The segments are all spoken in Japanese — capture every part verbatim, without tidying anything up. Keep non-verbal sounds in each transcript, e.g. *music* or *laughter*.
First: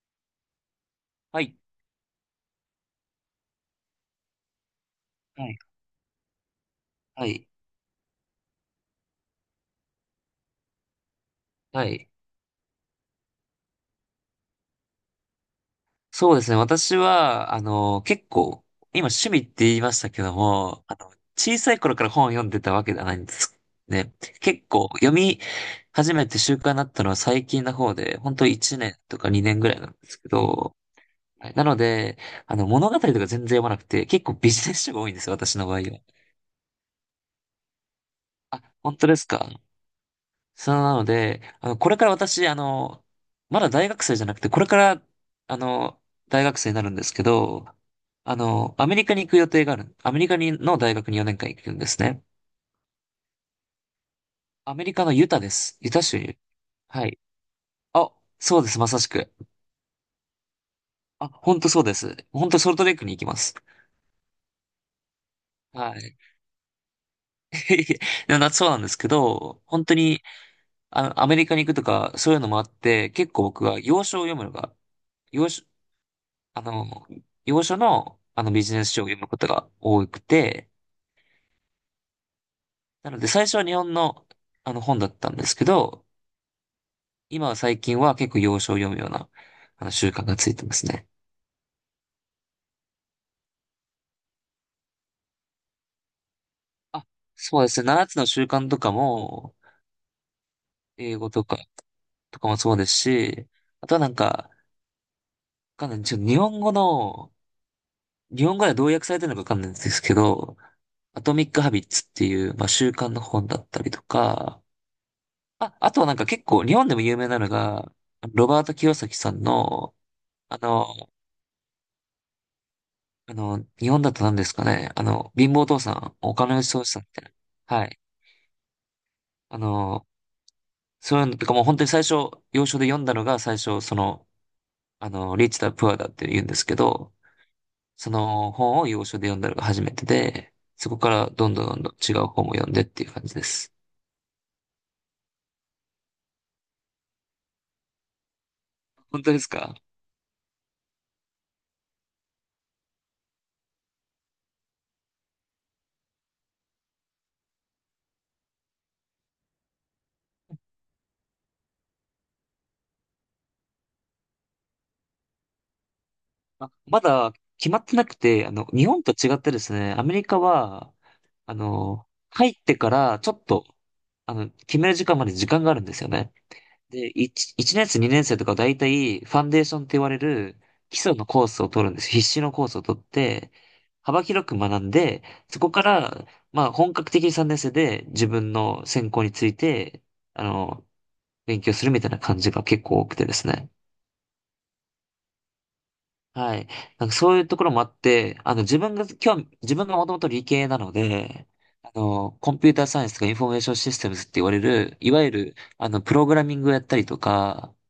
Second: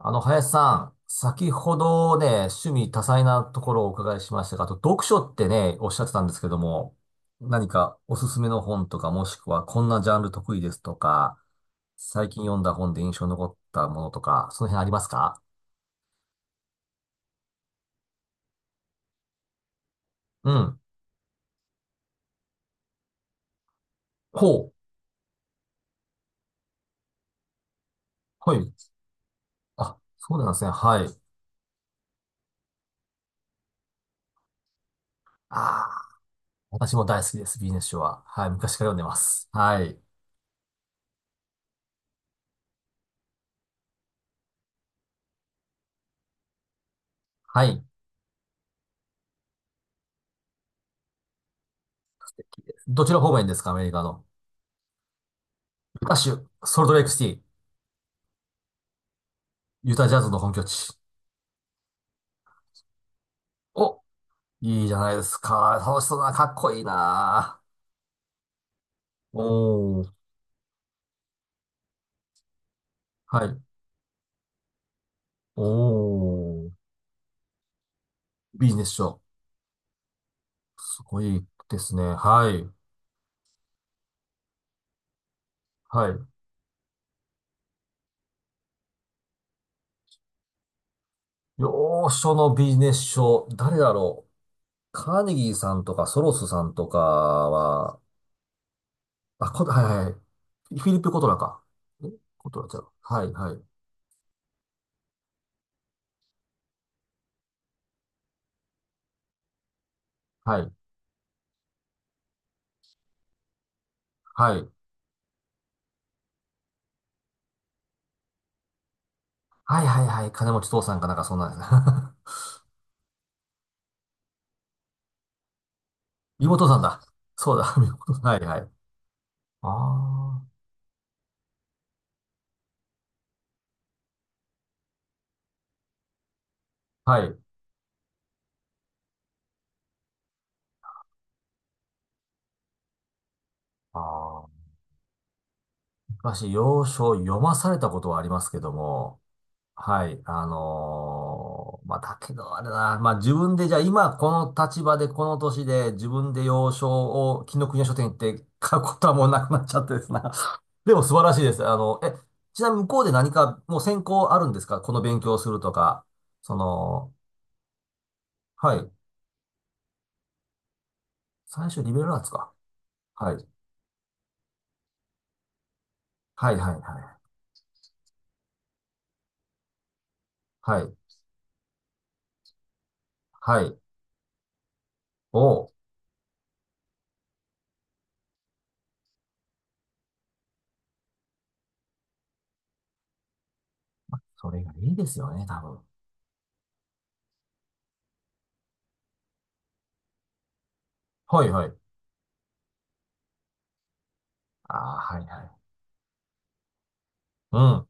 あの、林さん、は先い。ほどね、趣味多彩なところをお伺いしましたが、あと読書っはてい。ね、おっしゃってたんですけども、はい。何かおすすめの本とか、もしくはこんなジャンル得意ですとか、はい。最近読んだ本で印象に残ったものとか、その辺ありますか？そうですね。私は、あの、結構、今趣味って言いましたけどうん。も、あの、小さい頃から本を読んでたわけではないんですね。結ほう。構、読み始めて習慣になったのは最近の方で、本当はい。いちねんとかにねんぐらいなんあ、ですけそうなんですね。ど、はい。はい。なので、あの、物語とか全然読まなくて、結構ビジネス書が多いんですよ、私の場合あは。あ、私も大好きです、ビジネス書は。はい、あ、昔から読本んで当まですか？す。はい。そうなので、あの、これから私、あの、まだ大学生じゃなくて、これから、あの、大学生になるんですけはど、い。あの、アメリカに行く予定がある。アメリカにの大学によねんかん行くんですね。どちら方面ですか、アメリカの？アメリカのユタです。ユタユタ州に。州、ソルトレイはクシい。ティ、あ、そうです、まさしく。ユタジャズの本拠地。あ、本当そうです。本当ソルトレイクに行きます。お、いいじゃないですか。は楽しそい。うだな、かっこいいな。*laughs* でもなそうなんですけど、本当おー、に、あの、アメリカに行くとか、そういうのもあって、結構はい。僕は、洋書を読むのが、洋お書、あー、の、洋書の、あのビビジジネネスス書を読書。むことが多くて、すごいですね。はい。なので最初は日本の、あの本だったんですけど、はい。今は最近は結構洋書を読むような、あの習慣がついてますね。洋書のビジネス書。誰だろう。カーネギーさんとか、ソロスさんとかあ、そうですね。は、ななつの習慣とかあ、も、こ、はいはいはい。フィリップ・英コト語ラとか、か。えとかコもトラそちうゃでう。すはい、し、はい、あとはなんか、わかんない。ちょっと日本語の、日本語ではどう訳されてるのかわかんないんですけど、はい、アトミック・ハビッツっていう、まあ、習慣の本だったりとはか、い。あ、あとはなんか結構日本でも有名なのが、ロバート清崎さんはい、の、はい、はい。金あ持ち父の、さんかなんか、そんなんですね。あの、日本だと何ですかね、あの、貧乏お父さん、お *laughs* 金妹持ちさんおじだ。さんみたいそうだ、*laughs* な。はい。妹さん。はい、はい。あの、あそういうのとかもう本当に最初、要所で読んだのが最初、その、あの、リッチだ、プアだって言うんですけあ、ど、はい。その本を要所で読んだのが初めてで、そこからどんどんどんどん違う本も読んでっていう感じです。ああ。昔、洋書を読まされたことはありますけども、本当ですか？はい、あのーまあ、だけどあれだな、まあ、自分でじゃあ今この立場でこの年で自分で洋書を紀伊国屋書店行って買うことはもうなくなっちゃってですな。*laughs* でも素晴らしいです。あの、え、ちなみに向こうで何かもう専攻あるんですかこの勉強をするとか？そあ、まの、だ決まってなくて、あの、は日い。本と違ってですね、アメリカは、あ最初リベラの、ルアーツ入か。ってからちはょい。っと、あの、決める時間まで時間があるんですよね。はいはいで、はい。いち、一年生、にねん生とか大体、ファンデーションって言われるはい。基礎のコースを取るんです。必修のコースを取って、はい。幅広く学んで、おそう、こから、まあ、本格的にさんねん生で自分の専攻について、あの、勉強するみたいな感じが結構多くてですね。それがいいですよね、多分。はい。なんかそういうところもあって、あの、自分が、今日、自分がもともと理系なのはで、いはい。あの、コンピューターサイエンスとかインフォメーションシステムズって言われああ、る、いはわいゆはる、い。あの、プログラミングをやったりとうか、ん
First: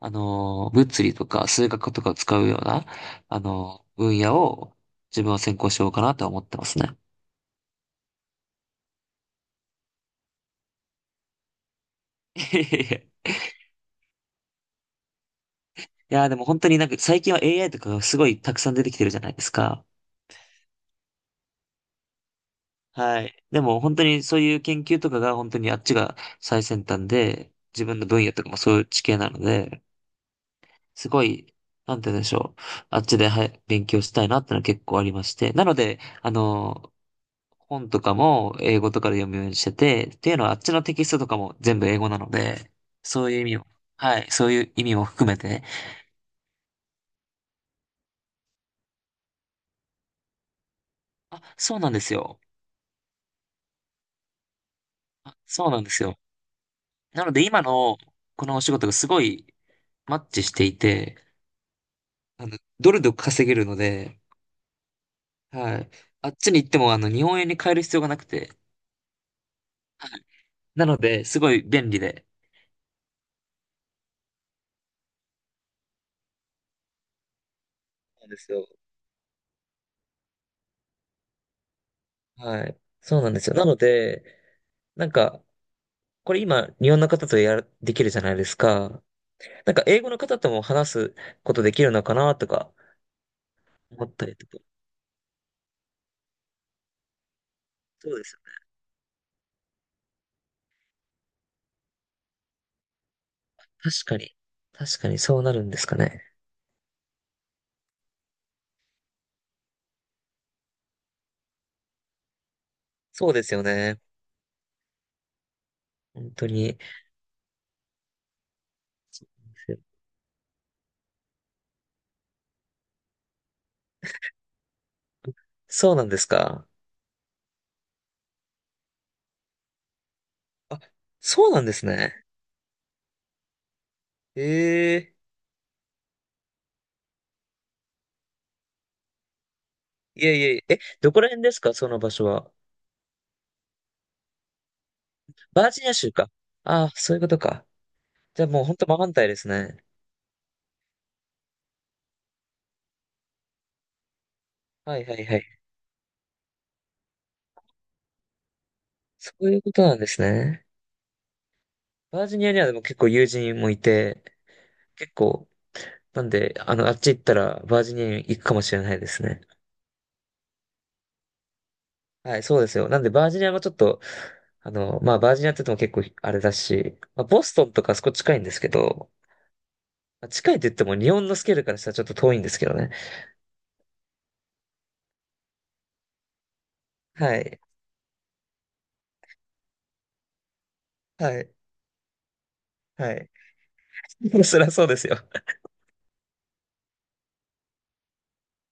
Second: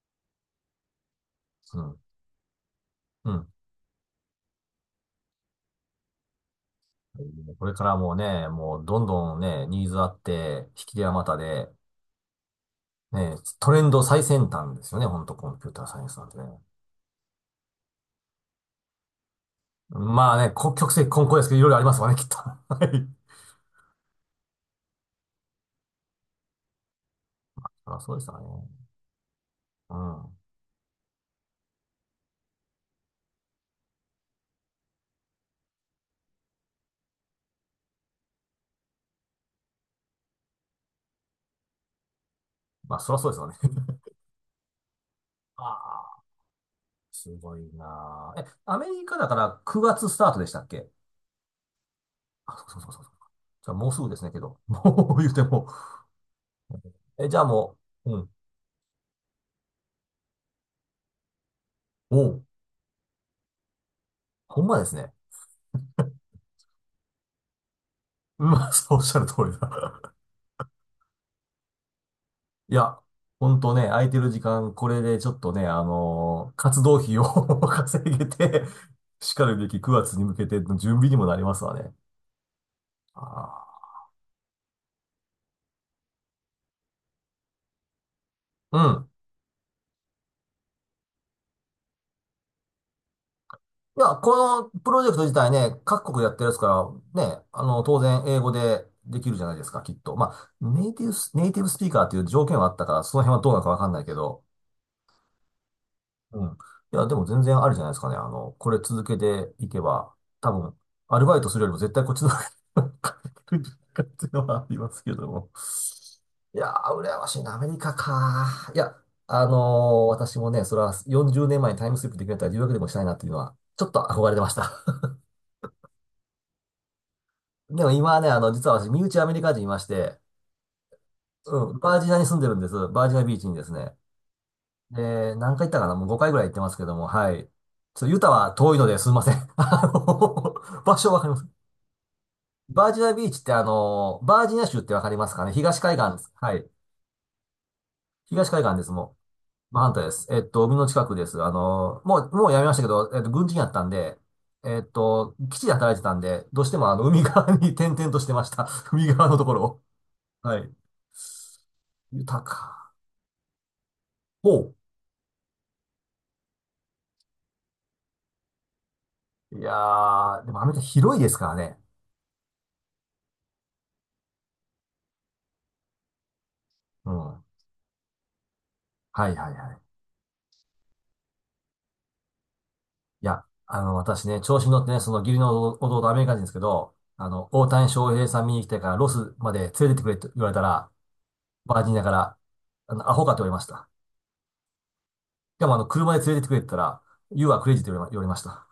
あの、物理とか数う学ん。とかを使うような、うあん。の、分野を自分は専攻しようかなとは思ってますね。これからもうね、もうどんどんね、ニーズあって、引き手あまたで、*laughs* ね、トレンド最先端ですよね、ほんとコンピューターサイエンいスなんや、でてね。も本当になんか最近は エーアイ とかがすごいたくさん出てきてるじゃないですか。まあね、こ曲折混交ですけど、いろいろありますわね、きっと。*laughs* はい。はい。でも本当にそういう研究とかが本当にあっちが最先端で、自そりゃ分のそうで分す野わとかもそうね。いう地形なので、うん。すごい、なんて言うんでしょう。あっちで、はい、勉強したいなってのは結構ありまして。なので、あの、本とかも英語とかで読むようにしてて、っていうのはあっちのテキストとかも全部英語なので、まあ、そりゃそそううでいすう意わね。味を、*laughs* はい、そういう意味も含めあて、あ、すごいなあ。え、アメリカだからくがつスタートでしたっけ？あ、そうなんですよ。あ、そうそうそうそう。じゃあもうすぐですね、けど。もう言うあ、ても。そうなんですよ。なえ、のじゃあで今ものう、うん。このお仕事がすごいマッチしていて、おう、あの、ドルで稼げるので、ほんまですね。はい。あっちに行っても、あの、日本円に変える必要がなくうん、て、まあ、そうおっしゃる通りだ。はい。なので、すごい便利で。いや、ほんとね、空いてる時間、これでちょっとね、あのー活動費を *laughs* 稼そうげなんですて、よ。しかるべきくがつに向けての準備にもなりますわね。はい。そうなんですよ。なのあで、なんか、これ今、日本の方とやる、できるじゃないですあ。うか。ん。なんか、英語の方とも話すことできるのかなとか、い思っや、たりことか。のプロジェクト自体ね、各国でやってるやつから、ね、あの、当そう然です英よ語ね。でできるじゃないですか、きっと。まあ、ネイティブス、ネイティブスピーカーっていう条件はあったから、その辺はどうなのかわかん確ないけかに。ど、確かに、そうなるんですかね。うん。いや、でも全然あるじゃないですかね。あの、これ続けていけば、多分、アルバイトするよりも絶対こっちの方が *laughs* そうですよね。っていうのはありますけども。本当いやに。ー、羨ましいな、アメリカか。いや、そうあのなんーですよ。私もね、それはよんじゅうねんまえにタイムスリップできるんだったら留学でもしたいなっていうのは、ちょっと憧れてました。そうなんですか？*laughs* でも今はね、あの、実は私、身内アメリカ人いまして、あ、そうなんでうん、すバージニアにね。住んでるんです。バージニアビーチにですね。ええ、で、何回行ったかな、もうごかいぐらい行ってますけども、はい。ちょっとユタは遠いのですいません。*laughs* あいえいの、えいえ、え、場ど所こわからりま辺す。ですかその場所は？バージニアビーチってあの、バージニア州ってわかりますかね、バー東ジニア海岸州です。か。はい。ああ、そういうことか。じゃあ東も海うほん岸でとす、真反もう。対ですね。真反対です。えっと、海の近くです。あの、もう、もうやめましたけど、えっと、軍人やったんで、えっはいはいと、はい。基地で働いてたんで、どうしてもあの、海側に *laughs* 転々としてました。*laughs* 海側そのとうこいうろこを。となんですはね。い。ユバージタニアにはでもか。結構友人もいて、ほ結構、なんで、あの、あっち行ったらバージニアに行くかもしれないですね。う。いやー、でもアメリカ広いですからね。はい、そうですよ。なんでバージニアもちょっと、あの、まあバージニアって言っても結構あれだし、うん。まあ、ボはストンとかあそこ近いんですけど、いはいはい。まあ近いって言っても日本のスケールからしたらちょっと遠いんですけどね。いや、あの、私ね、調子に乗ってね、その義理の弟アメリカ人ですけど、あはの、い、大谷翔平さん見に来てからロスまで連れてってくれと言われたら、はい、バージニアから、あの、はアホい。かと言われました。*laughs* そりゃそうですよ。しかも、あの、車で連れてってくれって言ったら、You are crazy と言われま言われました。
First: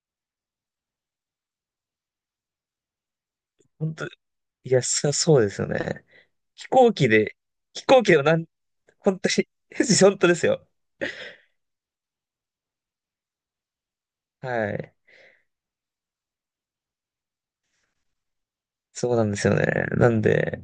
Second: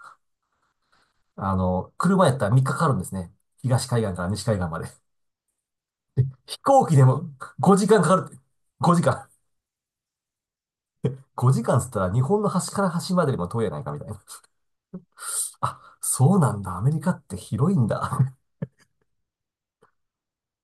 あの、車やったらみっかか、かかるんですね。東本海当、い岸から西海岸まや、で。そ、そうですよね。飛飛行行機で機もで、飛ごじかん行か機かでもるっなて。ん、5時本当間。に *laughs* 本当ですよ。ごじかんっつったら日本の端から端までよりも遠いやないかみたいな。はい。あ、そうなんだ。アメリカって広いんだ。*laughs* そうなんですよね。なんで、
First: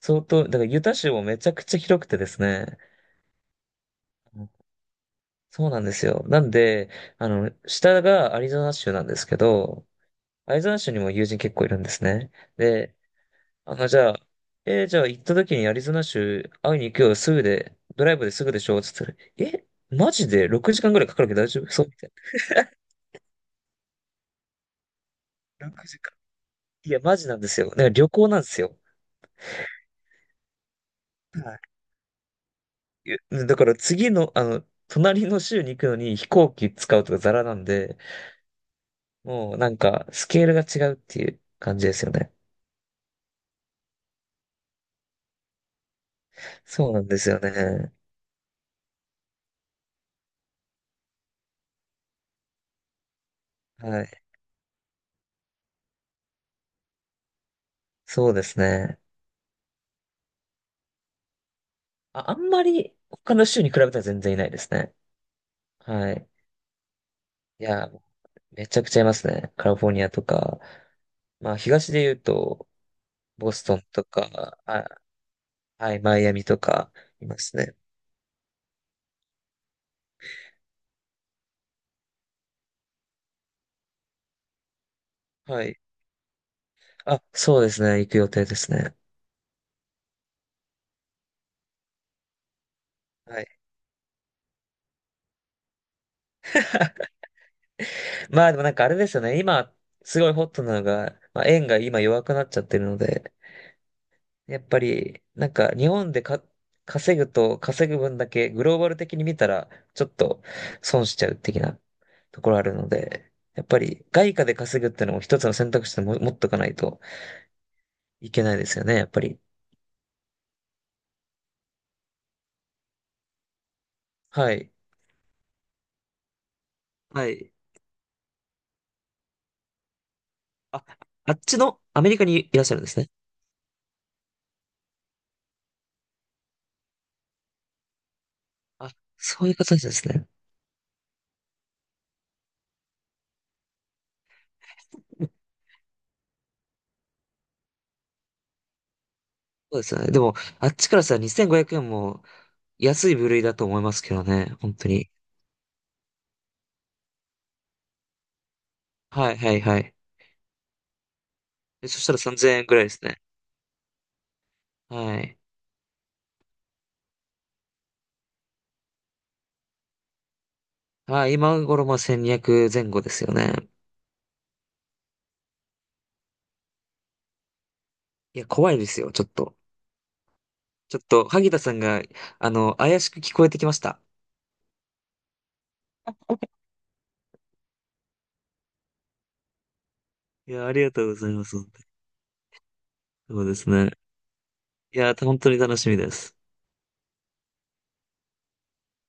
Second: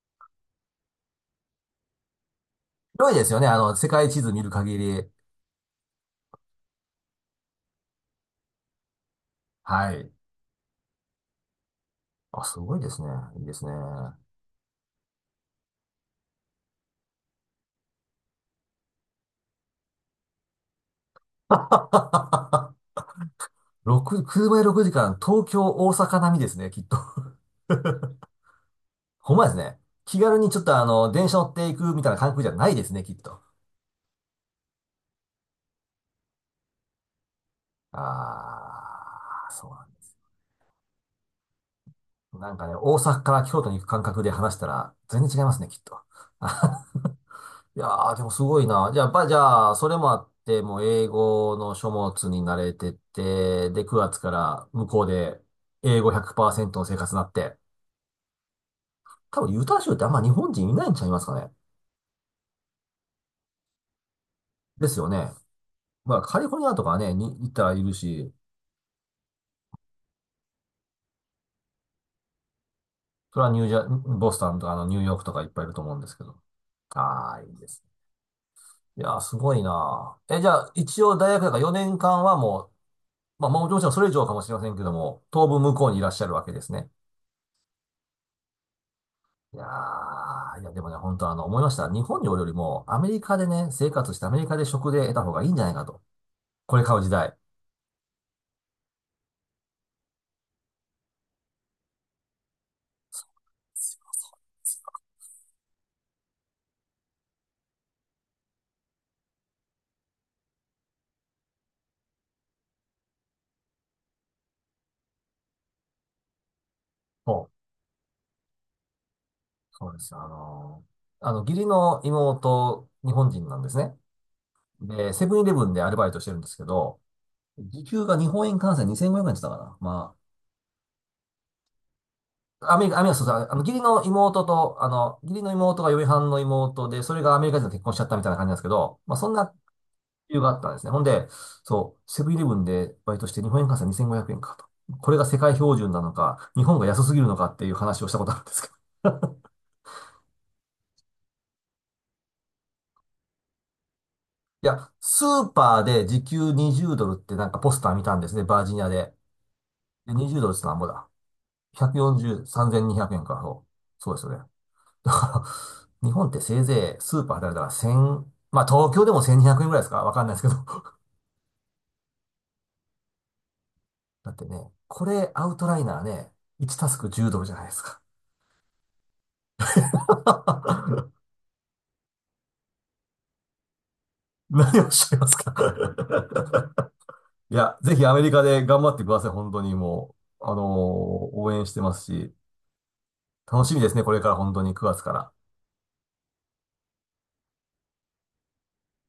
相当、だからユタ州もめちゃくちゃ広くてですね。広いですよね。あの、世界地図見る限り。そうなんですよ。なんで、あの、下がアリゾナ州なんですけど、はい。アリゾナ州にも友人結構いるんですね。あ、すごいでで、すね。いいですね。あの、じゃあ、えーじゃあ行った時にアリゾナ州会いに行くよ、すぐで、ドライブですぐでしょつって言ったら、え、マジでろくじかんぐらいかかるけど大丈夫そうみたい *laughs* ろく、車でろくじかん、東京、な。6大時阪並みですね、きっいと。や、マジなんですよ。だから旅行なんですよ。*laughs* ほんまですね。気軽にちょっとあの、電車乗ってはいくみたいな感覚じゃないですね、い、きっえと。だから次の、あの、隣の州に行くのに飛行機使うとかザラなんで、あー、もうそなうんなんかスケールが違うっていう感じですよね。だ。なんかね、大阪から京都に行く感覚で話したら、全然違いますね、きっと。そ *laughs* うなんですよいやね。ー、でもすごいな。じゃあ、ば、じゃあ、それもあって、もう英語の書物に慣れてって、で、はくがつい。から向こうで英語ひゃくパーセントの生活になって、そうですね。多分ユタ州ってあんま日本人いないんちゃいますかね。あ、あんまり他の州に比べたら全然いないですでね。すよね。はまあい。カリフォルニアとかね、に行っいたらいや、るし、めちゃくちゃいますね。カリフォルニアとか、まあ東で言うと、それはボニスュージトンャ、とボスタか、ンとかあのあ、ニューヨークとかいっぱいいるとは思うい、んですマけイアど。ミとかいあまあ、いいすでね。すね。いやー、すごいなー。え、じゃあ一応大学だからよねんかんはもう、まあもうもちろんそれ以上かもしれませんけども、当は分向い。こうにいらっしゃるわけですね。あ、そうですね。行く予定ですね。いやー、いやでもね、本当あの、思いました。日本におるよりも、アメリカはでい。ね、生活してアメリカで食で得た方がいいんじゃないかと。これ買う時代。まあでもなんかあれですよね。今、すごいホットなのが、まあ、円が今弱くなっちゃってるので、やっぱり、なんか日本でか稼ぐと稼ぐ分だけグローバル的に見たら、ちょっと損しちゃう的なところあるので、やっぱり外貨で稼ぐっていうのも一つの選択肢でも持っとかないとほう、いけないですよね、やっぱり。そうです。あの、あの、義理の妹、日本人なんですね。はい。で、セブンイレブンでアルバイトしてるんですけど、はい。時給が日本円換算にせんごひゃくえんって言ったかな。まあ、あっちのアメリカにいらっしあ、ゃアるんメでリカ、すアメね。リカ、そうそう、あの、義理の妹と、あの、義理の妹が嫁はんの妹で、それがアメリカ人と結婚しちゃったみたいな感じなんですけあ、ど、まあ、そんそういなう形ですね。理由があったんですね。ほんで、そう、セブンイレブンでバイトして日本円換算にせんごひゃくえんかと。これが世 *laughs* 界標準なのか、日本が安すぎるのかっていう話をしたことあるんですけど。そうですよね。でも、あっちからしたらにせんごひゃくえんも安い部類だと思いますけどね、い本当や、に。スーパーで時給にじゅうドルってなんかポスター見たんですね、バージニアで。はい、はい、はい。で、にじゅうドルってなんぼだ。でそしたらひゃくよんじゅう、さんぜんえんぐらいで3200すね。円か、そう。そうですよね。だはい。から、日本ってせいぜいスーパーであれだからせん、まあ東京でもせんにひゃくえんぐらいですかわかんないですけど。はい、今頃まあせんにひゃく前後ですよね。だってね、これアウトライナーね、いちタスクじゅうドルじゃないですか。いや、怖いですよ、ちょっと。ちょっ *laughs* と、萩田さんが、あの、怪しく聞こえてきました。何をおっしゃいますか？ *laughs* いや、ぜひアメリカで頑張ってください、本当にもう。いあのや、ーありがとうございま応す。本援し当てにますし、そうで楽すしみでね。すね、これから本当に9い月かや、ら。本当に楽しみです。